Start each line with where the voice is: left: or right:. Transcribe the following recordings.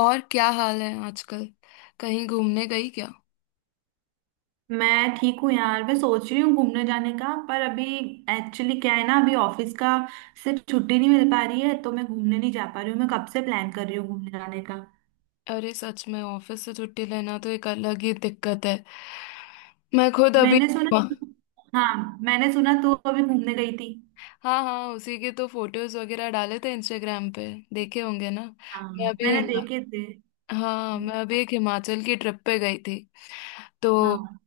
left: और क्या हाल है आजकल? कहीं घूमने गई क्या?
right: मैं ठीक हूँ यार। मैं सोच रही हूँ घूमने जाने का, पर अभी एक्चुअली क्या है ना, अभी ऑफिस का से छुट्टी नहीं मिल पा रही है, तो मैं घूमने नहीं जा पा रही हूँ। मैं कब से प्लान कर रही हूँ घूमने जाने का।
left: अरे सच में ऑफिस से छुट्टी लेना तो एक अलग ही दिक्कत है। मैं खुद अभी।
right: मैंने सुना, हाँ मैंने सुना तू अभी घूमने गई थी।
left: हाँ हाँ, उसी के तो फोटोज वगैरह डाले थे इंस्टाग्राम पे। देखे होंगे ना? मैं
right: हाँ
left: अभी
right: मैंने
left: हिमा-
right: देखे थे।
left: हाँ, मैं अभी एक हिमाचल की ट्रिप पे गई थी तो।
right: हाँ,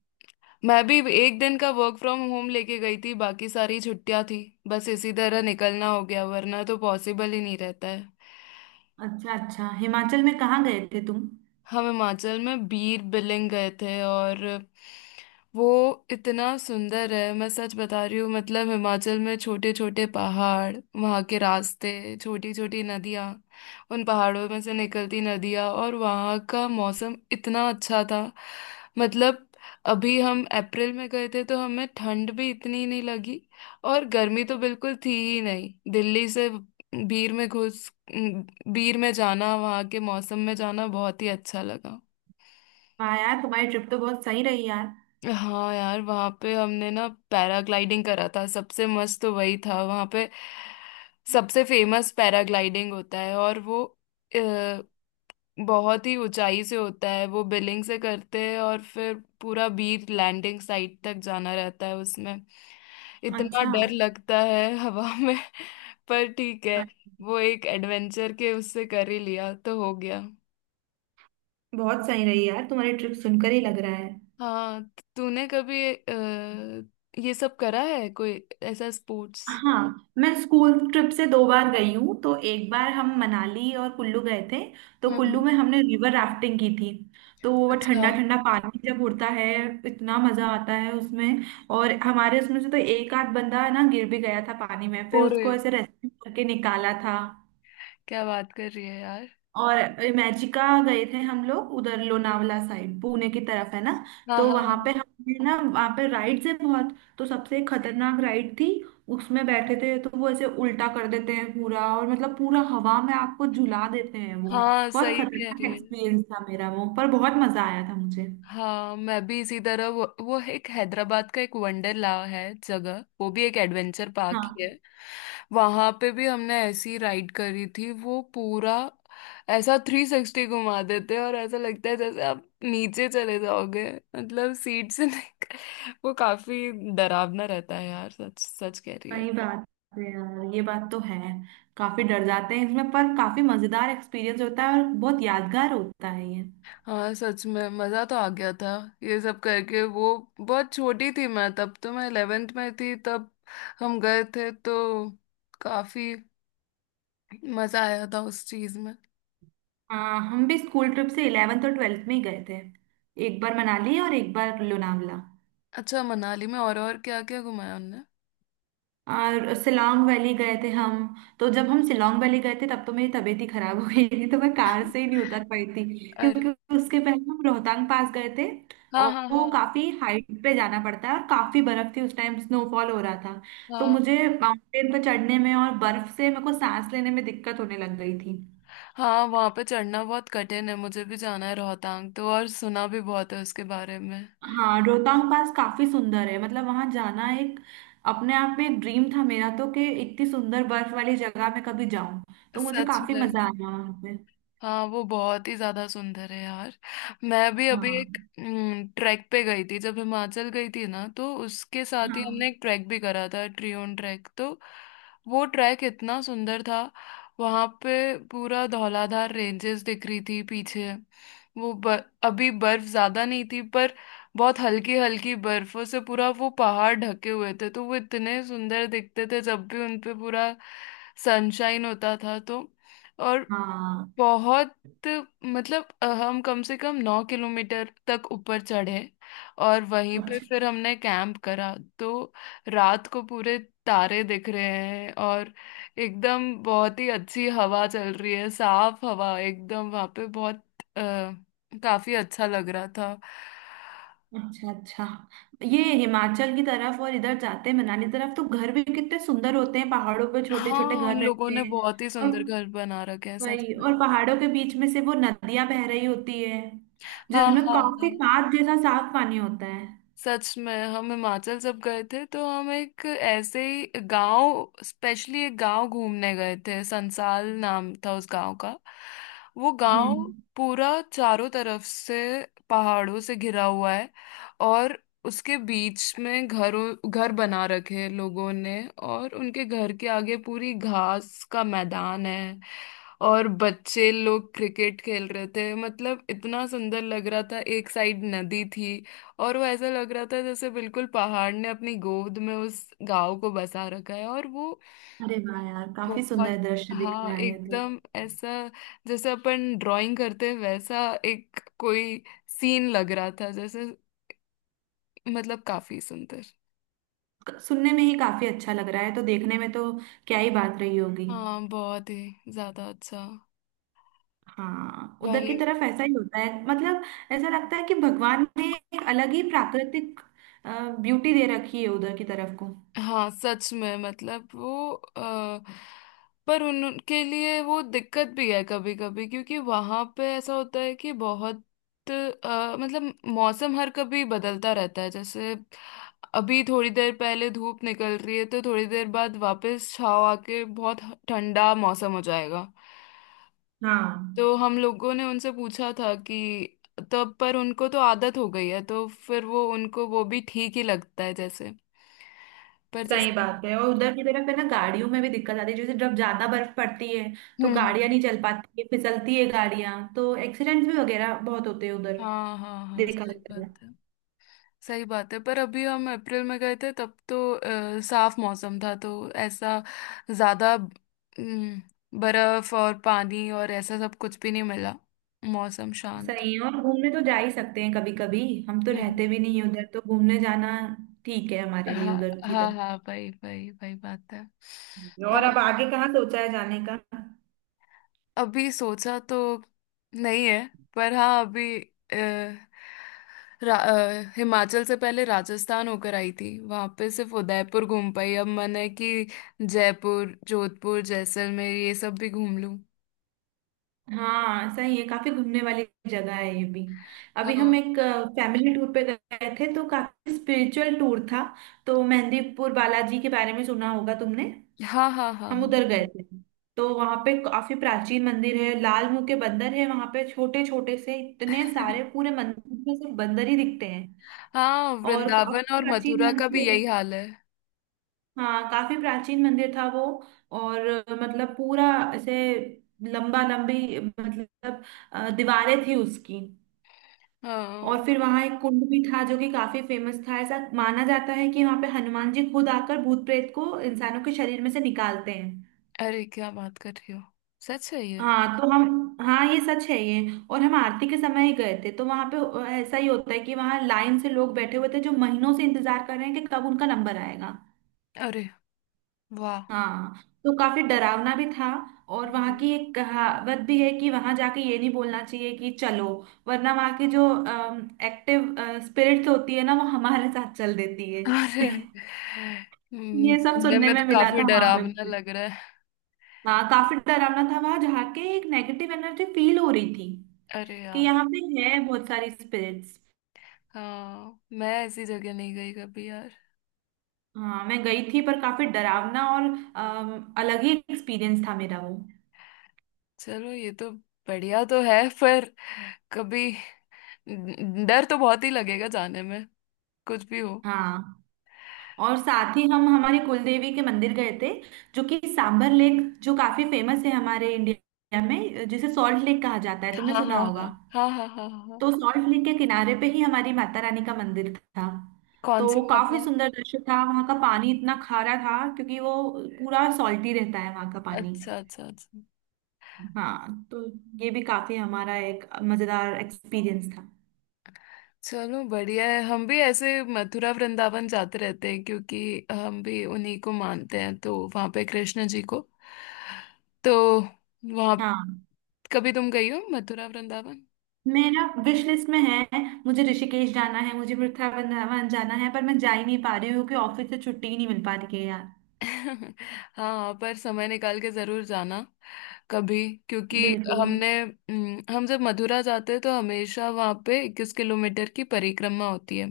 left: मैं भी एक दिन का वर्क फ्रॉम होम लेके गई थी, बाकी सारी छुट्टियां थी। बस इसी तरह निकलना हो गया, वरना तो पॉसिबल ही नहीं रहता है।
right: अच्छा अच्छा, हिमाचल में कहाँ गए थे तुम?
left: हम हिमाचल में बीर बिलिंग गए थे और वो इतना सुंदर है। मैं सच बता रही हूँ, मतलब हिमाचल में छोटे छोटे पहाड़, वहाँ के रास्ते, छोटी छोटी नदियाँ, उन पहाड़ों में से निकलती नदियाँ, और वहाँ का मौसम इतना अच्छा था। मतलब अभी हम अप्रैल में गए थे तो हमें ठंड भी इतनी नहीं लगी, और गर्मी तो बिल्कुल थी ही नहीं। दिल्ली से बीर में घुस बीर में जाना, वहाँ के मौसम में जाना बहुत ही अच्छा लगा।
right: वाह यार, तुम्हारी ट्रिप तो बहुत सही रही यार।
left: हाँ यार, वहाँ पे हमने ना पैराग्लाइडिंग करा था, सबसे मस्त तो वही था। वहाँ पे सबसे फेमस पैराग्लाइडिंग होता है, और वो अ, बहुत ही ऊंचाई से होता है। वो बिलिंग से करते हैं और फिर पूरा बीच लैंडिंग साइट तक जाना रहता है उसमें। इतना
right: अच्छा,
left: डर लगता है हवा में पर ठीक है। वो एक एडवेंचर के उससे कर ही लिया तो हो गया।
right: बहुत सही रही यार तुम्हारी ट्रिप, सुनकर ही लग रहा है।
left: हाँ, तूने कभी ये सब करा है, कोई ऐसा स्पोर्ट्स?
right: हाँ मैं स्कूल ट्रिप से दो बार गई हूँ, तो एक बार हम मनाली और कुल्लू गए थे। तो कुल्लू
left: हम्म।
right: में हमने रिवर राफ्टिंग की थी। तो वो
left: अच्छा।
right: ठंडा ठंडा पानी जब उड़ता है, इतना मजा आता है उसमें। और हमारे उसमें से तो एक आध बंदा ना गिर भी गया था पानी में, फिर
left: और
right: उसको ऐसे रेस्क्यू करके निकाला था।
left: क्या बात कर रही है यार।
right: और इमेजिका गए थे हम लोग, उधर लोनावला साइड पुणे की तरफ है ना।
left: हाँ
right: तो
left: हाँ
right: वहां
left: हाँ
right: पे हमने ना, वहां पे राइड्स है बहुत, तो सबसे खतरनाक राइड थी, उसमें बैठे थे तो वो ऐसे उल्टा कर देते हैं पूरा, और मतलब पूरा हवा में आपको झुला देते हैं वो।
left: हाँ,
right: बहुत
left: सही कह
right: खतरनाक
left: रही है।
right: एक्सपीरियंस था मेरा वो, पर बहुत मजा आया था मुझे।
left: हाँ, मैं भी इसी तरह वो एक हैदराबाद का एक वंडरला है जगह, वो भी एक एडवेंचर पार्क ही है।
right: हाँ
left: वहां पे भी हमने ऐसी राइड करी थी। वो पूरा ऐसा 360 घुमा देते हैं और ऐसा लगता है जैसे आप नीचे चले जाओगे, मतलब सीट से नहीं। वो काफी डरावना रहता है यार, सच सच कह रही है।
right: सही बात है यार, ये बात तो है। काफी डर जाते हैं इसमें, पर काफी मजेदार एक्सपीरियंस होता है और बहुत यादगार होता है ये।
left: हाँ सच में, मजा तो आ गया था ये सब करके। वो बहुत छोटी थी मैं तब, तो मैं 11th में थी तब हम गए थे, तो काफी मजा आया था उस चीज में।
right: हाँ हम भी स्कूल ट्रिप से इलेवेंथ और ट्वेल्थ में ही गए थे। एक बार मनाली और एक बार लोनावला।
left: अच्छा, मनाली में और क्या क्या घुमाया उनने?
right: और सिलोंग वैली गए थे हम। तो जब हम सिलोंग वैली गए थे तब तो मेरी तबीयत ही खराब हो गई थी, तो मैं कार से ही नहीं उतर पाई थी, क्योंकि
left: अरे।
right: उसके पहले हम रोहतांग पास गए थे।
left: हाँ
right: और
left: हाँ
right: वो
left: हाँ
right: काफी हाइट पे जाना पड़ता है, और काफी बर्फ थी उस टाइम, स्नोफॉल हो रहा था। तो
left: हाँ
right: मुझे माउंटेन पर चढ़ने में और बर्फ से मेरे को सांस लेने में दिक्कत होने लग गई थी।
left: हाँ। वहाँ पे चढ़ना बहुत कठिन है, मुझे भी जाना है रोहतांग तो, और सुना भी बहुत है उसके बारे में।
right: हाँ रोहतांग पास काफी सुंदर है, मतलब वहां जाना एक, अपने आप में एक ड्रीम था मेरा, तो कि इतनी सुंदर बर्फ वाली जगह में कभी जाऊं। तो मुझे
left: सच
right: काफी
left: में।
right: मजा आया वहां पे।
left: हाँ, वो बहुत ही ज्यादा सुंदर है यार। मैं भी अभी
right: हाँ
left: एक ट्रैक पे गई थी, जब हिमाचल गई थी ना तो उसके साथ ही हमने
right: हाँ
left: एक ट्रैक भी करा था, ट्रियोन ट्रैक तो। वो ट्रैक इतना सुंदर था। वहां पे पूरा धौलाधार रेंजेस दिख रही थी पीछे। वो अभी बर्फ ज्यादा नहीं थी, पर बहुत हल्की हल्की बर्फों से पूरा वो पहाड़ ढके हुए थे, तो वो इतने सुंदर दिखते थे जब भी उनपे पूरा सनशाइन होता था तो। और
right: हाँ।
left: बहुत, मतलब हम कम से कम 9 किलोमीटर तक ऊपर चढ़े, और वहीं पे
right: अच्छा
left: फिर हमने कैंप करा तो। रात को पूरे तारे दिख रहे हैं और एकदम बहुत ही अच्छी हवा चल रही है, साफ हवा एकदम वहाँ पे, बहुत आ, काफी अच्छा लग रहा था।
right: अच्छा अच्छा। ये हिमाचल की तरफ और इधर जाते हैं मनाली तरफ, तो घर भी कितने सुंदर होते हैं, पहाड़ों पे छोटे छोटे
left: हाँ,
right: घर
left: उन लोगों
right: रहते
left: ने
right: हैं।
left: बहुत ही
right: और
left: सुंदर घर बना रखे हैं, सच
right: वही,
left: में।
right: और पहाड़ों के बीच में से वो नदियां बह रही होती है,
left: हाँ
right: जिनमें
left: हाँ
right: काफी
left: हाँ।
right: साफ, जैसा साफ पानी होता है।
left: सच में, हम हिमाचल जब गए थे तो हम एक ऐसे ही गांव, स्पेशली एक गांव घूमने गए थे, संसाल नाम था उस गांव का। वो गांव
right: हम्म।
left: पूरा चारों तरफ से पहाड़ों से घिरा हुआ है, और उसके बीच में घरों घर बना रखे हैं लोगों ने, और उनके घर के आगे पूरी घास का मैदान है, और बच्चे लोग क्रिकेट खेल रहे थे। मतलब इतना सुंदर लग रहा था, एक साइड नदी थी, और वो ऐसा लग रहा था जैसे बिल्कुल पहाड़ ने अपनी गोद में उस गांव को बसा रखा है, और वो
right: अरे वाह यार, काफी सुंदर
left: बहुत।
right: दृश्य दिख
left: हाँ
right: रहा है ये तो।
left: एकदम ऐसा, जैसे अपन ड्राइंग करते हैं वैसा एक कोई सीन लग रहा था, जैसे मतलब काफी सुंदर।
right: क- सुनने में ही काफी अच्छा लग रहा है, तो देखने में तो क्या ही बात रही होगी।
left: हाँ बहुत ही ज्यादा अच्छा।
right: हाँ उधर की
left: वही।
right: तरफ ऐसा ही होता है, मतलब ऐसा लगता है कि भगवान ने एक अलग ही प्राकृतिक ब्यूटी दे रखी है उधर की तरफ को।
left: हाँ सच में, मतलब वो आ, पर उनके लिए वो दिक्कत भी है कभी कभी, क्योंकि वहां पे ऐसा होता है कि बहुत मतलब मौसम हर कभी बदलता रहता है। जैसे अभी थोड़ी देर पहले धूप निकल रही है तो थोड़ी देर बाद वापस छाव आके बहुत ठंडा मौसम हो जाएगा।
right: हाँ
left: तो हम लोगों ने उनसे पूछा था कि तब, पर उनको तो आदत हो गई है, तो फिर वो, उनको वो भी ठीक ही लगता है, जैसे, पर जैसे।
right: सही बात है, और उधर की तरफ है ना, गाड़ियों में भी दिक्कत आती है, जैसे जब ज्यादा बर्फ पड़ती है तो गाड़ियां
left: हम्म।
right: नहीं चल पाती है, फिसलती है गाड़ियां, तो एक्सीडेंट्स भी वगैरह बहुत होते हैं उधर
left: हाँ हाँ हाँ,
right: देखा
left: सही
right: जाए
left: बात
right: तो।
left: है। सही बात है, पर अभी हम अप्रैल में गए थे तब तो साफ मौसम था, तो ऐसा ज्यादा बर्फ और पानी और ऐसा सब कुछ भी नहीं मिला, मौसम शांत था।
right: सही है, और घूमने तो जा ही सकते हैं कभी कभी। हम तो
left: हम्म।
right: रहते भी नहीं हैं उधर, तो घूमने जाना ठीक है हमारे लिए
left: हाँ
right: उधर की
left: हाँ
right: तरफ।
left: हाँ, भाई भाई भाई बात है।
right: और अब आगे कहाँ सोचा है जाने का?
left: अभी सोचा तो नहीं है, पर हाँ अभी अ, हिमाचल से पहले राजस्थान होकर आई थी, वहां पे सिर्फ उदयपुर घूम पाई। अब मन है कि जयपुर, जोधपुर, जैसलमेर, ये सब भी घूम लूं।
right: हाँ सही है, काफी घूमने वाली जगह है ये भी। अभी हम
left: हाँ
right: एक फैमिली टूर पे गए थे, तो काफी स्पिरिचुअल टूर था। तो मेहंदीपुर बालाजी के बारे में सुना होगा तुमने।
left: हाँ हाँ हाँ
right: हम
left: हाँ।
right: उधर गए थे। तो वहां पे काफी प्राचीन मंदिर है, लाल मुंह के बंदर है वहां पे छोटे छोटे से, इतने सारे पूरे मंदिर में सिर्फ बंदर ही दिखते हैं।
left: हाँ,
right: और
left: वृंदावन
right: काफी
left: और
right: प्राचीन
left: मथुरा का भी
right: मंदिर।
left: यही हाल है।
right: हाँ काफी प्राचीन मंदिर था वो। और मतलब पूरा, ऐसे लंबा लंबी, मतलब दीवारें थी उसकी।
left: हाँ।
right: और फिर वहां एक कुंड भी था, जो कि काफी फेमस था। ऐसा माना जाता है कि वहां पे हनुमान जी खुद आकर भूत प्रेत को इंसानों के शरीर में से निकालते हैं।
left: अरे, क्या बात कर रही हो, सच है ये?
right: हाँ तो हम, हाँ ये सच है ये। और हम आरती के समय ही गए थे, तो वहां पे ऐसा ही होता है कि वहां लाइन से लोग बैठे हुए थे जो महीनों से इंतजार कर रहे हैं कि कब उनका नंबर आएगा।
left: अरे वाह।
right: हाँ, तो काफी डरावना भी था। और वहां की एक कहावत भी है कि वहां जाके ये नहीं बोलना चाहिए कि चलो, वरना वहां की जो एक्टिव स्पिरिट्स होती है ना, वो हमारे साथ चल देती है
left: अरे,
right: ये सब
left: सुनने
right: सुनने
left: में
right: में
left: तो
right: मिला
left: काफी
right: था वहां पे
left: डरावना
right: मुझे।
left: लग रहा है।
right: हाँ काफी डरावना था, वहां जाके एक नेगेटिव एनर्जी फील हो रही थी
left: अरे
right: कि
left: यार।
right: यहाँ पे है बहुत सारी स्पिरिट्स।
left: हाँ, मैं ऐसी जगह नहीं गई कभी यार।
right: हाँ मैं गई थी, पर काफी डरावना और अलग ही एक्सपीरियंस था मेरा वो।
left: चलो, ये तो बढ़िया तो है, पर कभी डर तो बहुत ही लगेगा जाने में, कुछ भी हो।
right: हाँ। और साथ ही हम हमारी कुलदेवी के मंदिर गए थे, जो कि सांबर लेक, जो काफी फेमस है हमारे इंडिया में, जिसे सॉल्ट लेक कहा जाता है, तुमने
left: हाँ
right: सुना
left: हाँ
right: होगा।
left: हाँ हाँ हाँ हाँ हाँ हाँ।
right: तो सॉल्ट लेक के किनारे पे ही हमारी माता रानी का मंदिर था।
left: कौन
right: तो
left: सी
right: वो काफी
left: माता है?
right: सुंदर दृश्य था, वहां का पानी इतना खारा था, क्योंकि वो पूरा सॉल्टी रहता है वहां का पानी।
left: अच्छा अच्छा अच्छा।
right: हाँ, तो ये भी काफी हमारा एक मजेदार एक्सपीरियंस था।
left: चलो बढ़िया है, हम भी ऐसे मथुरा वृंदावन जाते रहते हैं क्योंकि हम भी उन्हीं को मानते हैं, तो वहाँ पे कृष्ण जी को। तो वहाँ
right: हाँ
left: कभी तुम गई हो मथुरा वृंदावन?
right: मेरा विश लिस्ट में है। मुझे ऋषिकेश जाना है, मुझे वृंदावन जाना है, पर मैं जा ही नहीं पा रही हूँ क्योंकि ऑफिस से छुट्टी ही नहीं मिल पा रही है यार।
left: हाँ, पर समय निकाल के जरूर जाना कभी, क्योंकि
right: बिल्कुल।
left: हमने हम जब मथुरा जाते हैं तो हमेशा वहाँ पे 21 किलोमीटर की परिक्रमा होती है।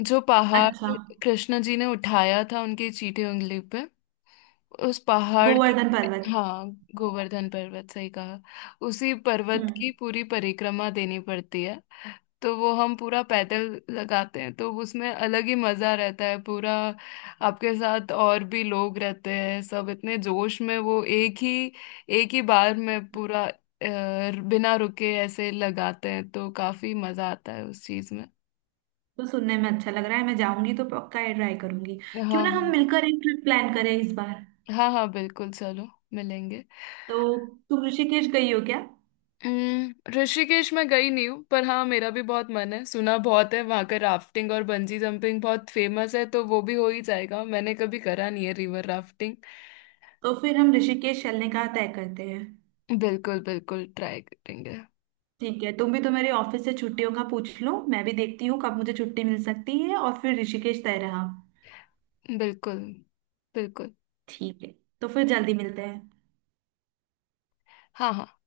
left: जो पहाड़
right: अच्छा।
left: कृष्ण जी ने उठाया था उनकी चीठी उंगली पे, उस पहाड़ की।
right: गोवर्धन पर्वत।
left: हाँ, गोवर्धन पर्वत, सही कहा। उसी पर्वत की
right: हम्म।
left: पूरी परिक्रमा देनी पड़ती है, तो वो हम पूरा पैदल लगाते हैं, तो उसमें अलग ही मजा रहता है। पूरा आपके साथ और भी लोग रहते हैं, सब इतने जोश में, वो एक ही बार में पूरा बिना रुके ऐसे लगाते हैं, तो काफी मजा आता है उस चीज में।
right: तो सुनने में अच्छा लग रहा है, मैं जाऊंगी तो पक्का ये ट्राई करूंगी। क्यों
left: हाँ
right: ना हम मिलकर एक ट्रिप प्लान करें इस बार।
left: हाँ हाँ, बिल्कुल, चलो मिलेंगे।
right: तो, तुम ऋषिकेश गई हो क्या?
left: ऋषिकेश में गई नहीं हूँ, पर हाँ मेरा भी बहुत मन है। सुना बहुत है, वहाँ का राफ्टिंग और बंजी जंपिंग बहुत फेमस है, तो वो भी हो ही जाएगा, मैंने कभी करा नहीं है रिवर राफ्टिंग।
right: तो फिर हम ऋषिकेश चलने का तय करते हैं।
left: बिल्कुल बिल्कुल ट्राई करेंगे।
right: ठीक है, तुम भी तो मेरे, ऑफिस से छुट्टियों का पूछ लो, मैं भी देखती हूँ कब मुझे छुट्टी मिल सकती है, और फिर ऋषिकेश तय रहा।
left: बिल्कुल बिल्कुल।
right: ठीक है। तो फिर जल्दी मिलते हैं।
left: हाँ हाँ